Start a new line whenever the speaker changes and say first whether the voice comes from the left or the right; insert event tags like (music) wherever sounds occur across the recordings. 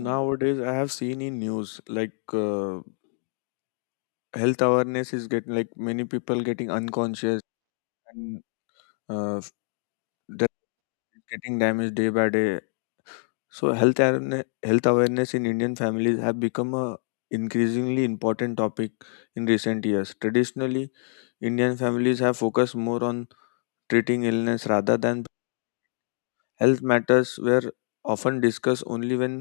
right: Mm,
left: I have seen in news like health awareness is getting like many people getting unconscious and uh, f- that is getting damaged day by day. So health awareness in Indian families have become a increasingly important topic in recent years. Traditionally, Indian families have focused more on treating illness rather than health matters were often discussed only when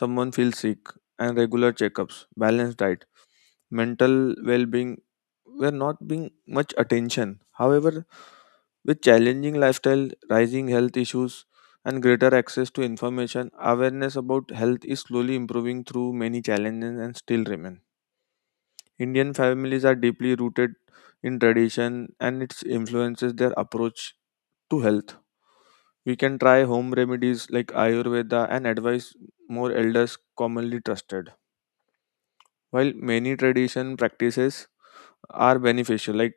left: someone feels sick and regular checkups, balanced diet mental well-being were not being much attention. However, with challenging lifestyle, rising health issues, and greater access to information, awareness about health is slowly improving through many challenges and still remain. Indian families are deeply rooted in tradition and it influences their approach to health. We can try home remedies like Ayurveda and advise more elders commonly trusted. While many tradition practices are beneficial, like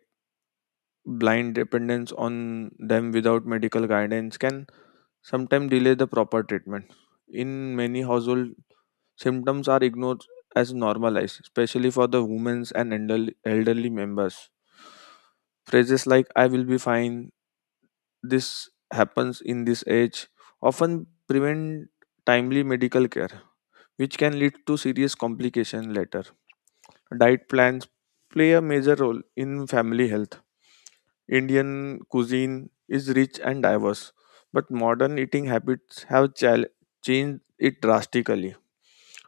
left: blind dependence on them without medical guidance can sometimes delay the proper treatment. In many households, symptoms are ignored as normalized, especially for the women and elderly members. Phrases like "I will be fine," "This happens in this age" often prevent timely medical care which can lead to serious complications later. Diet plans play a major role in family health. Indian cuisine is rich and diverse, but modern eating habits have changed it drastically.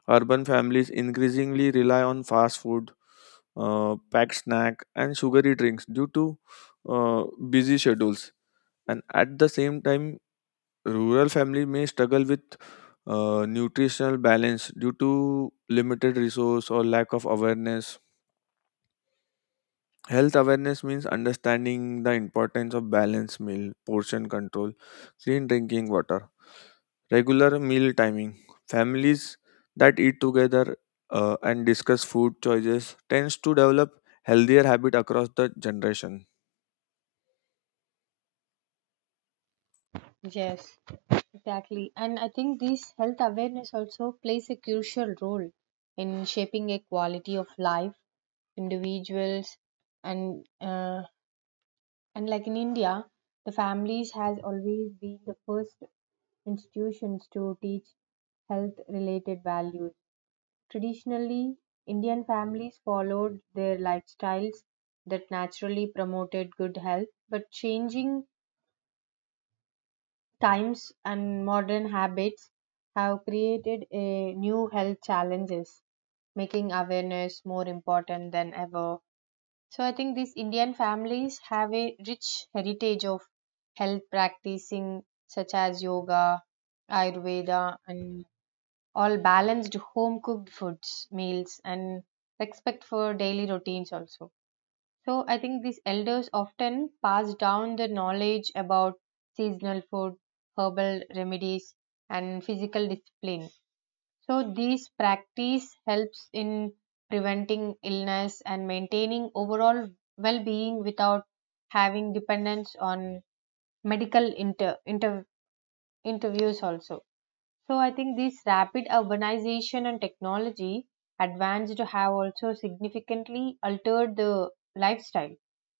left: Urban families increasingly rely on fast food, packed snack, and sugary drinks due to uh, busy schedules. And at the same time, rural family may struggle with nutritional balance due to limited resource or lack of awareness. Health awareness means understanding the importance of balanced meal, portion control, clean drinking water, regular meal timing. Families that eat together and discuss food choices tends to develop healthier habit across the generation.
right: Yes, exactly. And I think this health awareness also plays a crucial role in shaping a quality of life individuals and uh, and like in India, the families has always been the first institutions to teach health related values. Traditionally, Indian families followed their lifestyles that naturally promoted good health, but changing times and modern habits have created a new health challenges, making awareness more important than ever. So I think these Indian families have a rich heritage of health practicing such as yoga, ayurveda, and all balanced home cooked foods meals and respect for daily routines also. So I think these elders often pass down the knowledge about seasonal food, herbal remedies, and physical discipline. So these practice helps in preventing illness and maintaining overall well-being without having dependence on medical interviews also. So I think this rapid urbanization and technology advanced have also significantly altered the lifestyle,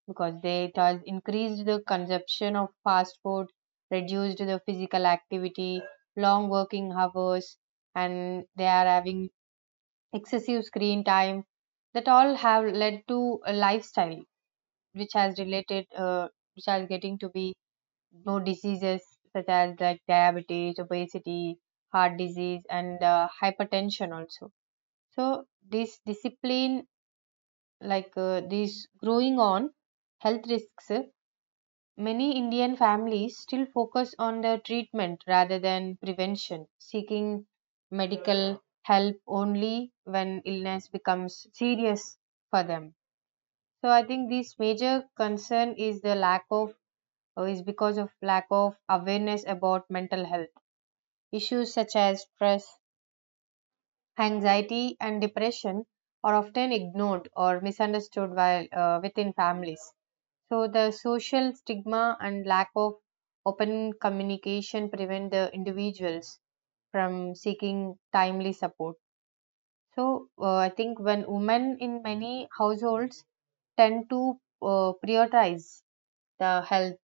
right: because they it has increased the consumption of fast food, reduced the physical activity, long working hours, and they are having excessive screen time. That all have led to a lifestyle which has which are getting to be no diseases such as like diabetes, obesity, heart disease, and hypertension also. So this discipline, this growing on health risks, many Indian families still focus on the treatment rather than prevention, seeking medical help only when illness becomes serious for them. So I think this major concern is because of lack of awareness about mental health. Issues such as stress, anxiety, and depression are often ignored or misunderstood while, within families. So, the social stigma and lack of open communication prevent the individuals from seeking timely support. So, I think when women in many households tend to prioritize the health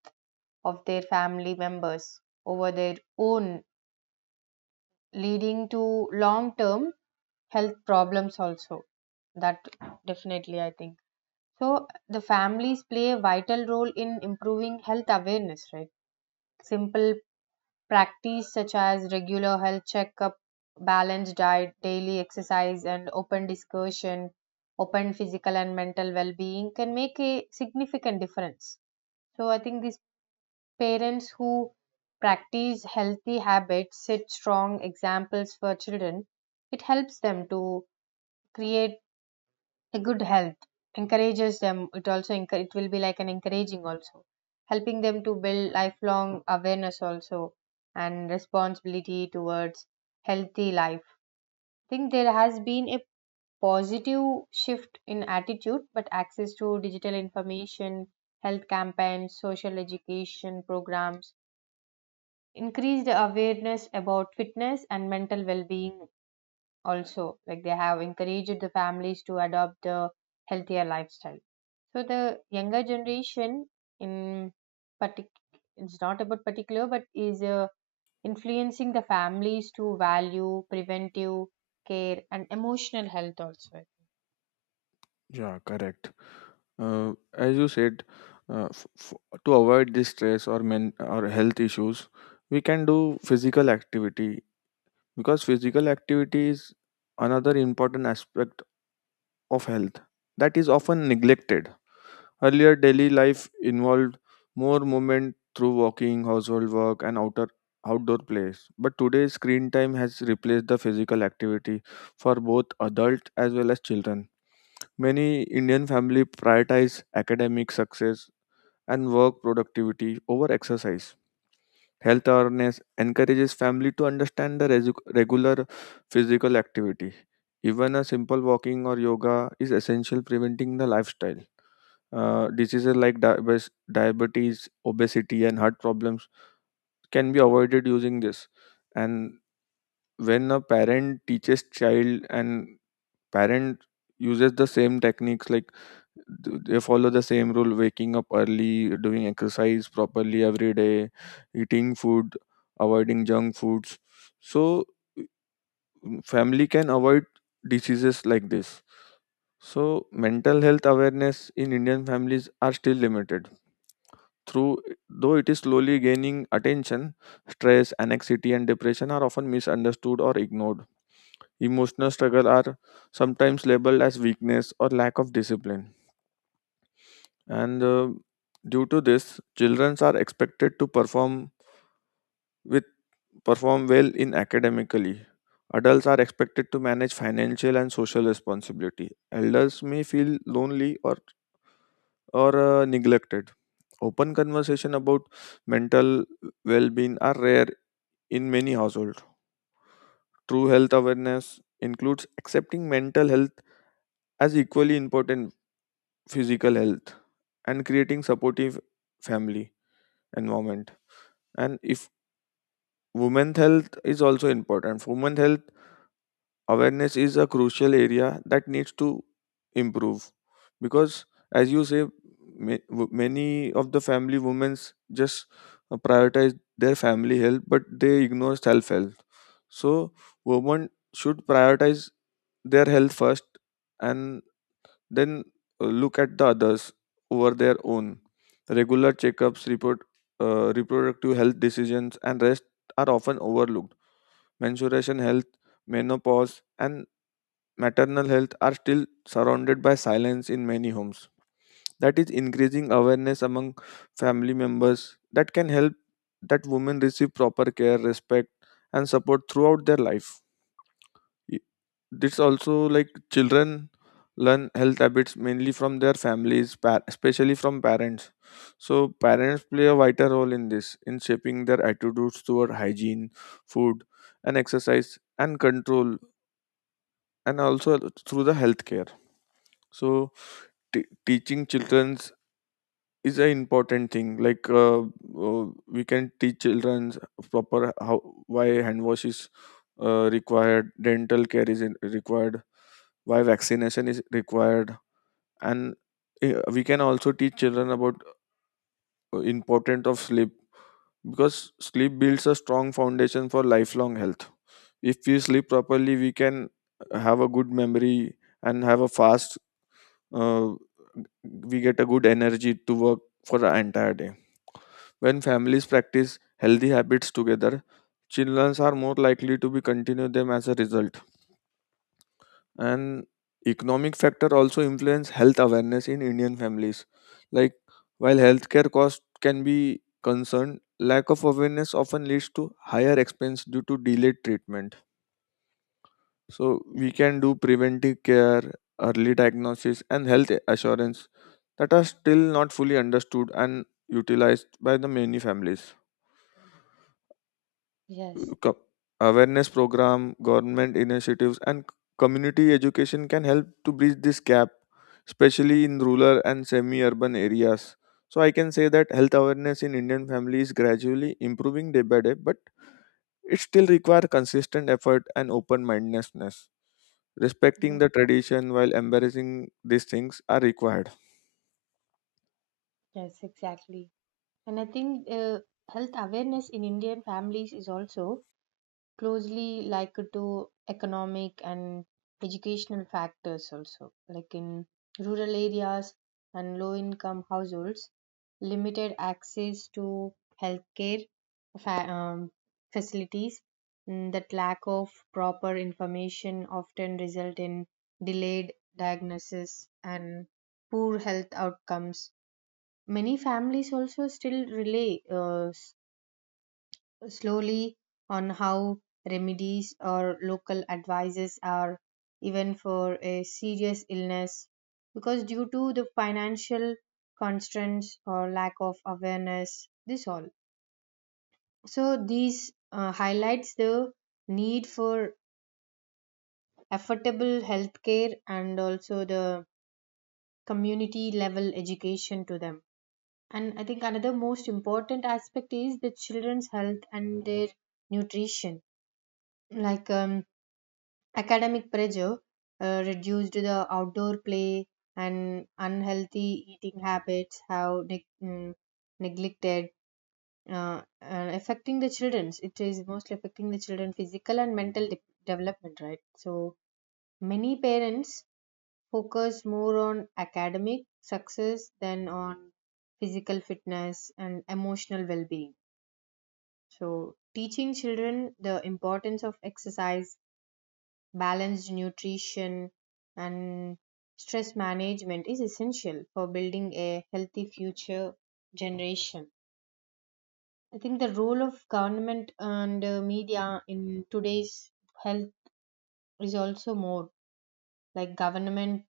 right: of their family members over their own, leading to long term health problems also. That definitely I think, so the families play a vital role in improving health awareness, right? Simple practice such as regular health checkup, balanced diet, daily exercise, and open discussion, open physical and mental well-being, can make a significant difference. So I think these parents who practice healthy habits set strong examples for children. It helps them to create a good health, encourages them. It also it will be like an encouraging also, helping them to build lifelong awareness also and responsibility towards healthy life. I think there has been a positive shift in attitude, but access to digital information, health campaigns, social education programs, increased awareness about fitness and mental well-being, also like they have encouraged the families to adopt the healthier lifestyle. So the younger generation in particular, it's not about particular but is influencing the families to value preventive care and emotional health also, I think.
left: Yeah, correct. As you said, uh, f- f- to avoid this stress or men or health issues we can do physical activity because physical activity is another important aspect of health that is often neglected. Earlier, daily life involved more movement through walking, household work, and outer outdoor plays. But today, screen time has replaced the physical activity for both adults as well as children. Many Indian families prioritize academic success and work productivity over exercise. Health awareness encourages family to understand the regular physical activity. Even a simple walking or yoga is essential preventing the lifestyle diseases like diabetes, obesity, and heart problems can be avoided using this. And when a parent teaches child and parent uses the same techniques, like they follow the same rule, waking up early, doing exercise properly every day, eating food, avoiding junk foods. So family can avoid diseases like this. So mental health awareness in Indian families are still limited through though it is slowly gaining attention. Stress, anxiety, and depression are often misunderstood or ignored. Emotional struggle are sometimes labeled as weakness or lack of discipline. And due to this, children are expected to with perform well in academically, adults are expected to manage financial and social responsibility, elders may feel lonely or neglected. Open conversation about mental well-being are rare in many households. True health awareness includes accepting mental health as equally important physical health and creating supportive family environment. And if women's health is also important, women's health awareness is a crucial area that needs to improve because as you say, many of the family women just prioritize their family health but they ignore self health. So women should prioritize their health first, and then look at the others over their own. Regular checkups report reproductive health decisions and rest are often overlooked. Menstruation health, menopause, and maternal health are still surrounded by silence in many homes. That is increasing awareness among family members that can help that women receive proper care, respect, and support throughout their life. Y- This also like children learn health habits mainly from their families, especially from parents. So parents play a vital role in this in shaping their attitudes toward hygiene, food, and exercise and control and also through the healthcare. So teaching childrens is an important thing. Like we can teach children proper how why hand wash is required, dental care is required, why vaccination is required, and we can also teach children about importance of sleep because sleep builds a strong foundation for lifelong health. If we sleep properly, we can have a good memory and have a fast uh, we get a good energy to work for the entire day. When families practice healthy habits together, children are more likely to be continue them as a result. And economic factor also influence health awareness in Indian families. Like while healthcare cost can be concerned, lack of awareness often leads to higher expense due to delayed treatment. So we can do preventive care, early diagnosis, and health assurance that are still not fully understood and utilized by the many families.
right: Yes,
left: co- Awareness program, government initiatives, and community education can help to bridge this gap, especially in rural and semi urban areas. So I can say that health awareness in Indian families gradually improving day by day, but it still requires consistent effort and open mindedness, respecting
right: mm,
left: the tradition while embracing these things are required.
right: yes, exactly. And I think health awareness in Indian families is also closely linked to economic and educational factors also, like in rural areas and low income households, limited access to healthcare fa- um, facilities. That lack of proper information often result in delayed diagnosis and poor health outcomes. Many families also still rely, uh, slowly, on how remedies or local advices are, even for a serious illness, because due to the financial constraints or lack of awareness this all. So these highlights the need for affordable healthcare and also the community level education to them. And I think another most important aspect is the children's health and their nutrition, like um, academic pressure reduced the outdoor play and unhealthy eating habits have neglected and affecting the children's, it is mostly affecting the children physical and mental development, right? So many parents focus more on academic success than on physical fitness and emotional well-being. So teaching children the importance of exercise, balanced nutrition, and stress management is essential for building a healthy future generation. I think the role of government and media in today's health is also more. Like government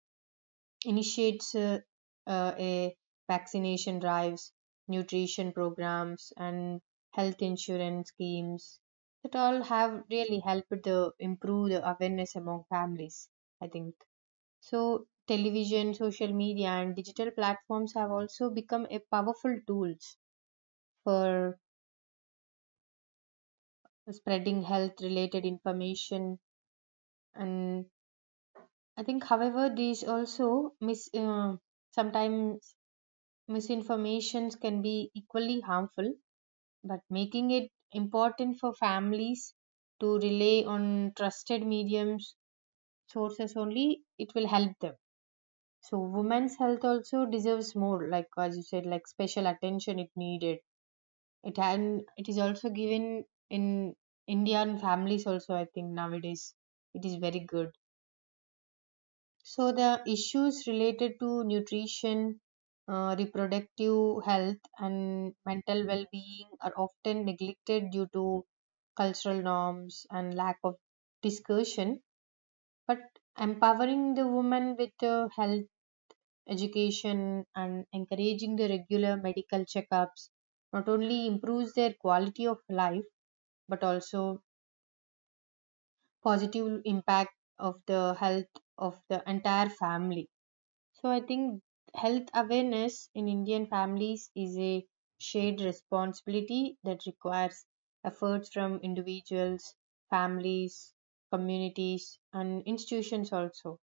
right: initiates, a vaccination drives, nutrition programs, and health insurance schemes, that all have really helped the improve the awareness among families, I think. So, television, social media, and digital platforms have also become a powerful tools for spreading health related information. And I think, however, these also mis sometimes misinformations can be equally harmful, but making it important for families to rely on trusted mediums sources only, it will help them. So, women's health also deserves more, like as you said, like special attention it needed it, and it is also given in Indian families also, I think. Nowadays it is very good. So the issues related to nutrition, reproductive health and mental well-being are often neglected due to cultural norms and lack of discussion, but empowering the woman with health education and encouraging the regular medical checkups not only improves their quality of life but also positive impact of the health of the entire family. So I think health awareness in Indian families is a shared responsibility that requires efforts from individuals, families, communities, and institutions also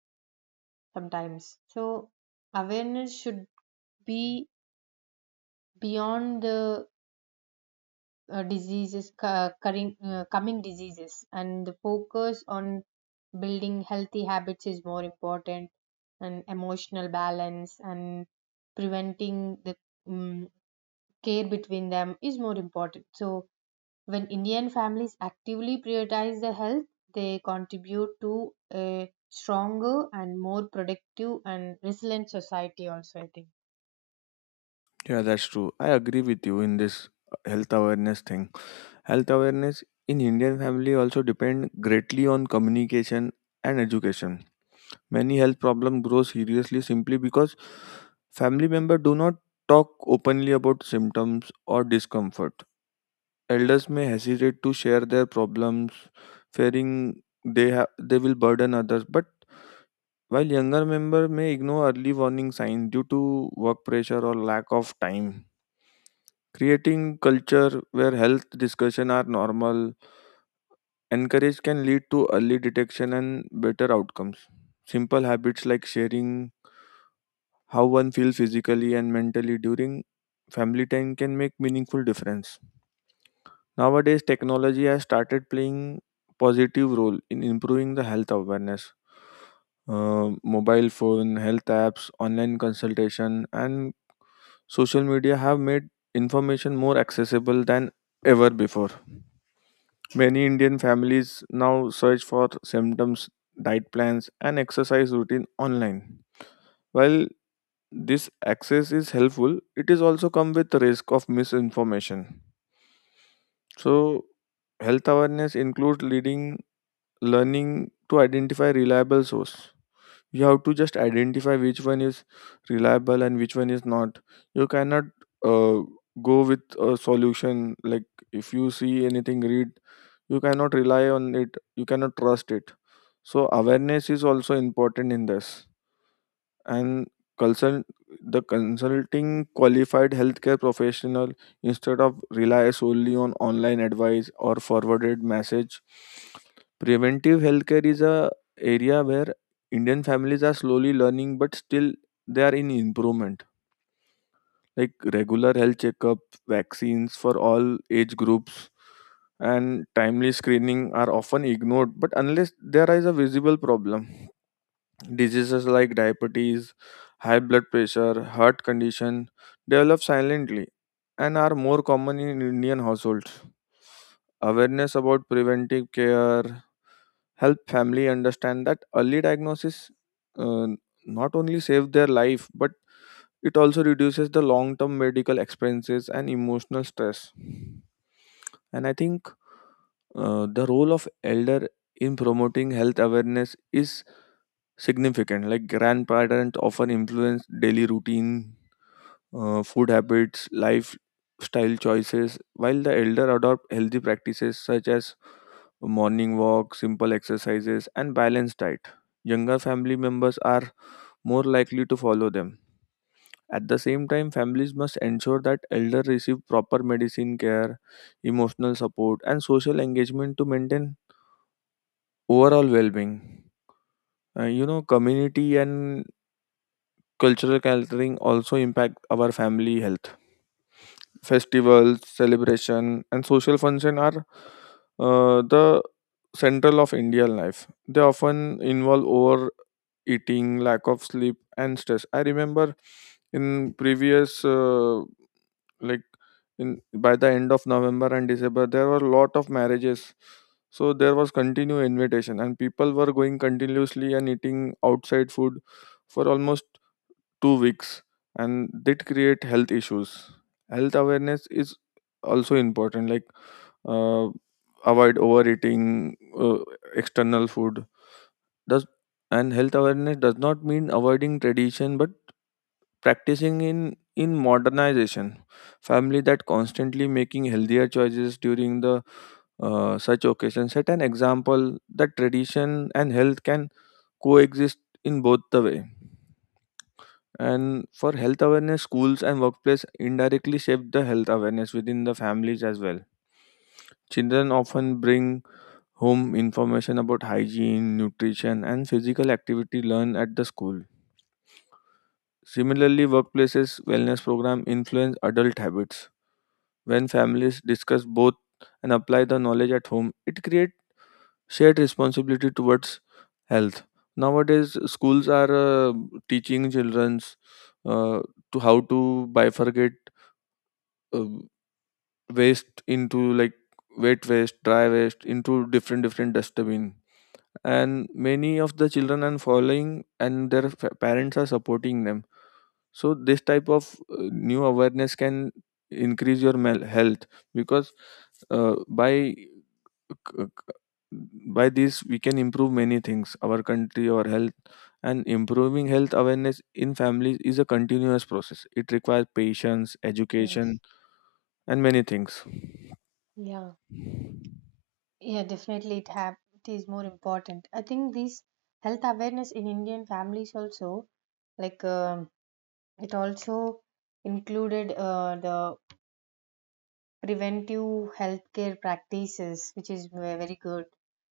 right: sometimes. So awareness should be beyond the diseases current, coming diseases, and the focus on building healthy habits is more important, and emotional balance and preventing the um, care between them is more important. So when Indian families actively prioritize the health, they contribute to a stronger and more productive and resilient society also, I think.
left: Yeah, that's true, I agree with you in this health awareness thing. Health awareness in Indian family also depend greatly on communication and education. Many health problems grow seriously simply because family members do not talk openly about symptoms or discomfort. Elders may hesitate to share their problems, fearing they will burden others. But while younger member may ignore early warning signs due to work pressure or lack of time, creating culture where health discussion are normal encourage can lead to early detection and better outcomes. Simple habits like sharing how one feels physically and mentally during family time can make meaningful difference. Nowadays technology has started playing positive role in improving the health awareness. Mobile phone, health apps, online consultation, and social media have made information more accessible than ever before. Many Indian families now search for symptoms, diet plans, and exercise routine online. While this access is helpful, it is also come with the risk of misinformation. So, health awareness includes leading learning to identify reliable source. You have to just identify which one is reliable and which one is not. You cannot uh, go with a solution like if you see anything read you cannot rely on it, you cannot trust it. So awareness is also important in this, and consult consulting qualified healthcare professional instead of rely solely on online advice or forwarded message. Preventive healthcare is a area where Indian families are slowly learning but still they are in improvement. Like regular health checkup, vaccines for all age groups, and timely screening are often ignored but unless there is a visible problem. Diseases like diabetes, high blood pressure, heart condition develop silently and are more common in Indian households. Awareness about preventive care help family understand that early diagnosis uh, not only save their life but it also reduces the long term medical expenses and emotional stress. And I think the role of elder in promoting health awareness is significant. Like grandparents often influence daily routine, food habits, lifestyle choices, while the elder adopt healthy practices such as morning walk, simple exercises, and balanced diet. Younger family members are more likely to follow them. At the same time, families must ensure that elder receive proper medicine care, emotional support, and social engagement to maintain overall well-being. You know, community and cultural gathering also impact our family health. Festivals, celebration, and social function are the central of Indian life. They often involve overeating, lack of sleep, and stress. I remember in previous like in by the end of November and December there were a lot of marriages. So there was continued invitation and people were going continuously and eating outside food for almost 2 weeks and that create health issues. Health awareness is also important like uh, avoid overeating external food does, and health awareness does not mean avoiding tradition but practicing in modernization. Family that constantly making healthier choices during the such occasions set an example that tradition and health can coexist in both the way. And for health awareness, schools and workplace indirectly shape the health awareness within the families as well. Children often bring home information about hygiene, nutrition, and physical activity learned at the school. Similarly, workplaces wellness program influence adult habits. When families discuss both and apply the knowledge at home, it creates shared responsibility towards health. Nowadays, schools are uh, teaching childrens uh, to how to bifurcate uh, waste into like wet waste dry waste into different different dustbin and many of the children are following and their parents are supporting them. So this type of new awareness can increase your health because uh, by c- c- by this we can improve many things our country our health. And improving health awareness in families is a continuous process, it requires patience, education,
right: Yes.
left: and many things.
right: Yeah. Yeah, definitely it have it is more important. I think this health awareness in Indian families also, like um, it also included the preventive healthcare practices, which is very good,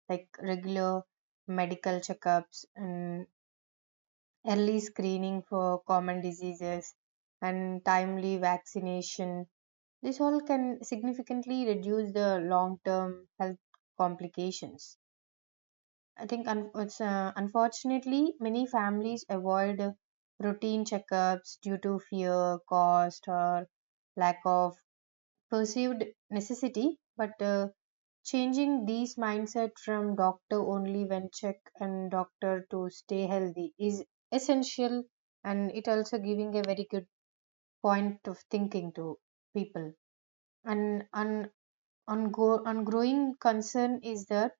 right: like regular medical checkups and early screening for common diseases and timely vaccination. This all can significantly reduce the long-term health complications, I think. Unfortunately, many families avoid routine checkups due to fear, cost, or lack of perceived necessity. But changing these mindset from doctor only when check and doctor to stay healthy is essential, and it also giving a very good point of thinking to people. And on growing concern is that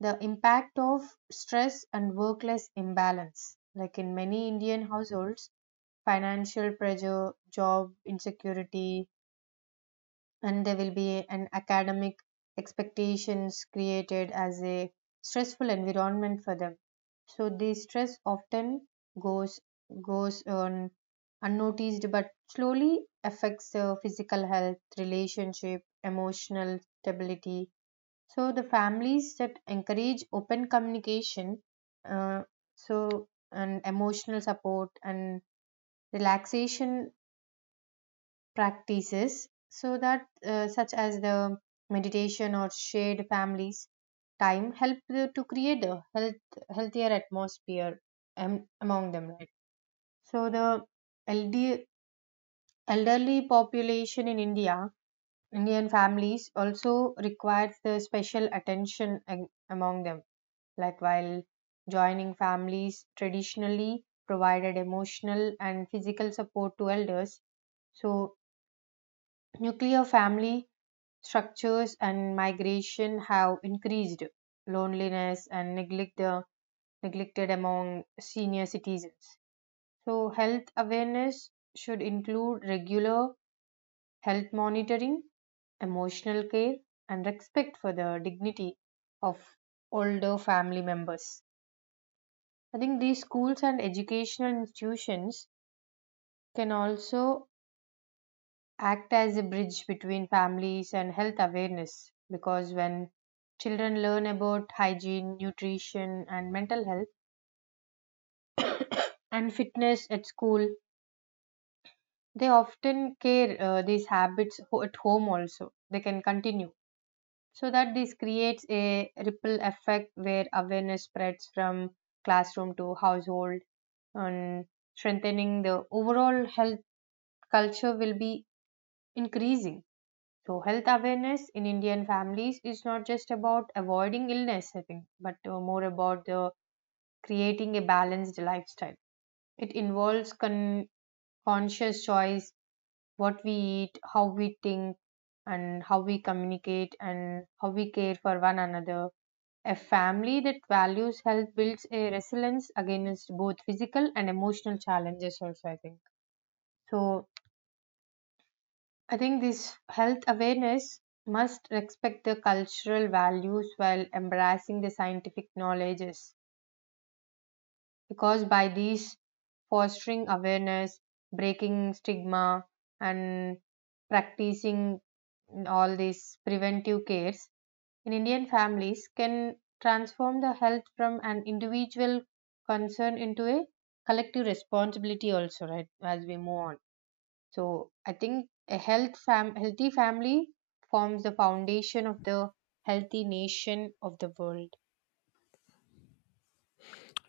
right: the impact of stress and work life imbalance. Like in many Indian households, financial pressure, job insecurity, and there will be an academic expectations created as a stressful environment for them. So the stress often goes goes on unnoticed, but slowly affects their physical health, relationship, emotional stability. So the families that encourage open communication, uh, and emotional support and relaxation practices, so that such as the meditation or shared families time help the, to create a healthier atmosphere among them. Right. So the elderly elderly population in India, Indian families also requires the special attention among them. Like while joining families traditionally provided emotional and physical support to elders, so nuclear family structures and migration have increased loneliness and neglected among senior citizens. So health awareness should include regular health monitoring, emotional care, and respect for the dignity of older family members. I think these schools and educational institutions can also act as a bridge between families and health awareness, because when children learn about hygiene, nutrition, and mental health and fitness at school, they often care these habits at home also. They can continue. So that this creates a ripple effect where awareness spreads from classroom to household, and strengthening the overall health culture will be increasing. So, health awareness in Indian families is not just about avoiding illness, I think, but more about the creating a balanced lifestyle. It involves conscious choice, what we eat, how we think, and how we communicate, and how we care for one another. A family that values health builds a resilience against both physical and emotional challenges, also, I think. So, I think this health awareness must respect the cultural values while embracing the scientific knowledges, because by these fostering awareness, breaking stigma, and practicing all these preventive cares in Indian families can transform the health from an individual concern into a collective responsibility also, right, as we move on. So I think a healthy family forms the foundation of the healthy nation of the world.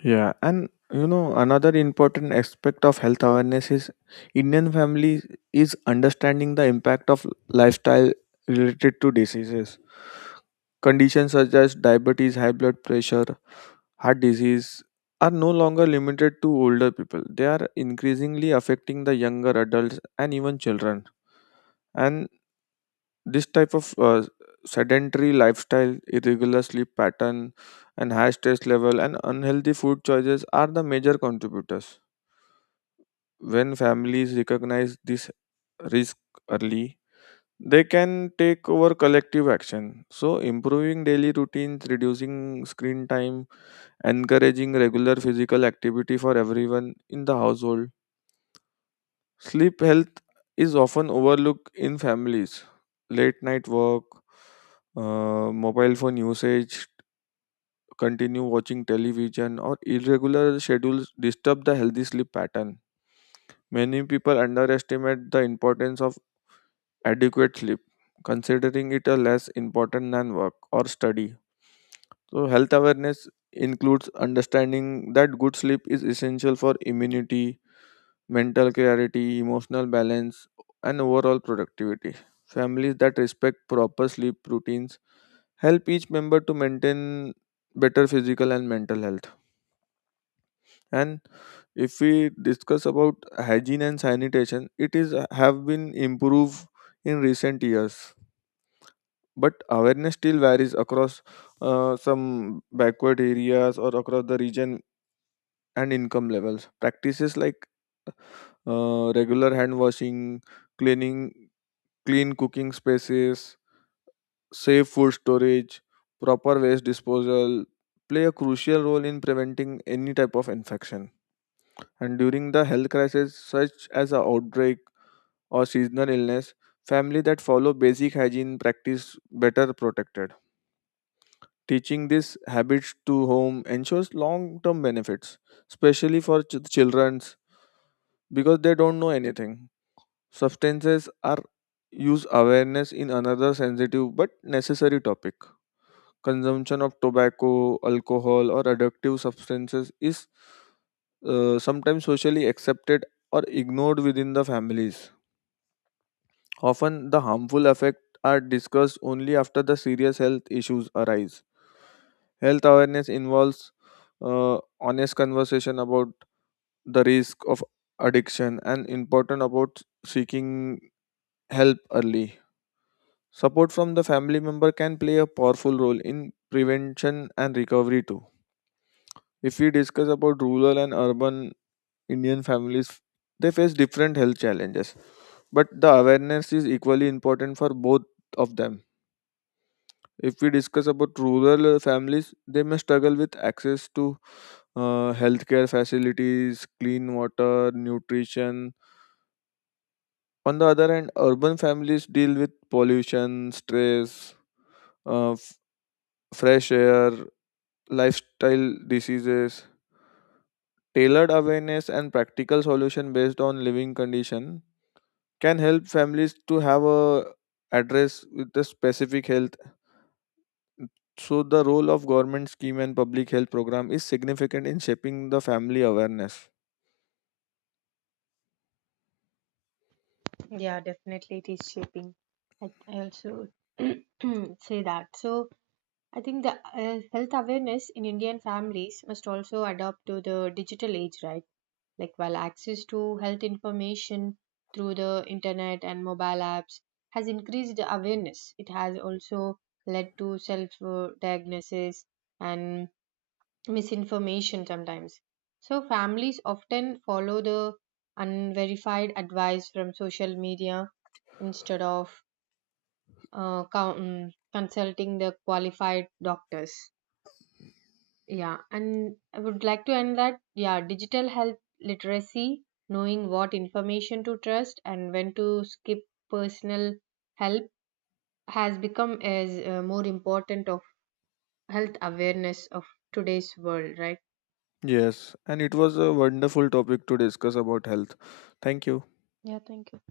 left: Yeah, and you know, another important aspect of health awareness is Indian families is understanding the impact of lifestyle related to diseases. Conditions such as diabetes, high blood pressure, heart disease are no longer limited to older people. They are increasingly affecting the younger adults and even children. And this type of sedentary lifestyle, irregular sleep pattern, and high stress level and unhealthy food choices are the major contributors. When families recognize this risk early, they can take over collective action. So, improving daily routines, reducing screen time, encouraging regular physical activity for everyone in the household. Sleep health is often overlooked in families. Late night work, mobile phone usage, continue watching television, or irregular schedules disturb the healthy sleep pattern. Many people underestimate the importance of adequate sleep, considering it a less important than work or study. So, health awareness includes understanding that good sleep is essential for immunity, mental clarity, emotional balance, and overall productivity. Families that respect proper sleep routines help each member to maintain better physical and mental health. And if we discuss about hygiene and sanitation, it is have been improved in recent years. But awareness still varies across some backward areas or across the region and income levels. Practices like regular hand washing, cleaning, clean cooking spaces, safe food storage, proper waste disposal play a crucial role in preventing any type of infection. And during the health crisis, such as an outbreak or seasonal illness, family that follow basic hygiene practice better protected. Teaching these habits to home ensures long-term benefits, especially for children because they don't know anything. Substances are use awareness in another sensitive but necessary topic. Consumption of tobacco, alcohol, or addictive substances is sometimes socially accepted or ignored within the families. Often, the harmful effects are discussed only after the serious health issues arise. Health awareness involves honest conversation about the risk of addiction and important about seeking help early. Support from the family member can play a powerful role in prevention and recovery too. If we discuss about rural and urban Indian families, they face different health challenges, but the awareness is equally important for both of them. If we discuss about rural families, they may struggle with access to healthcare facilities, clean water, nutrition. On the other hand, urban families deal with pollution, stress, uh, f- fresh air, lifestyle diseases, tailored awareness and practical solution based on living condition can help families to have a address with the specific health. So the role of government scheme and public health program is significant in shaping the family awareness.
right: Yeah, definitely it is shaping. I also (clears throat) say that. So I think the health awareness in Indian families must also adapt to the digital age, right? Like while access to health information through the internet and mobile apps has increased the awareness, it has also led to self-diagnosis and misinformation sometimes. So, families often follow the unverified advice from social media instead of consulting the qualified doctors. Yeah, and I would like to end that. Yeah, digital health literacy, knowing what information to trust and when to skip personal help, has become as more important of health awareness of today's world, right?
left: Yes, and it was a wonderful topic to discuss about health. Thank you.
right: Yeah, thank you.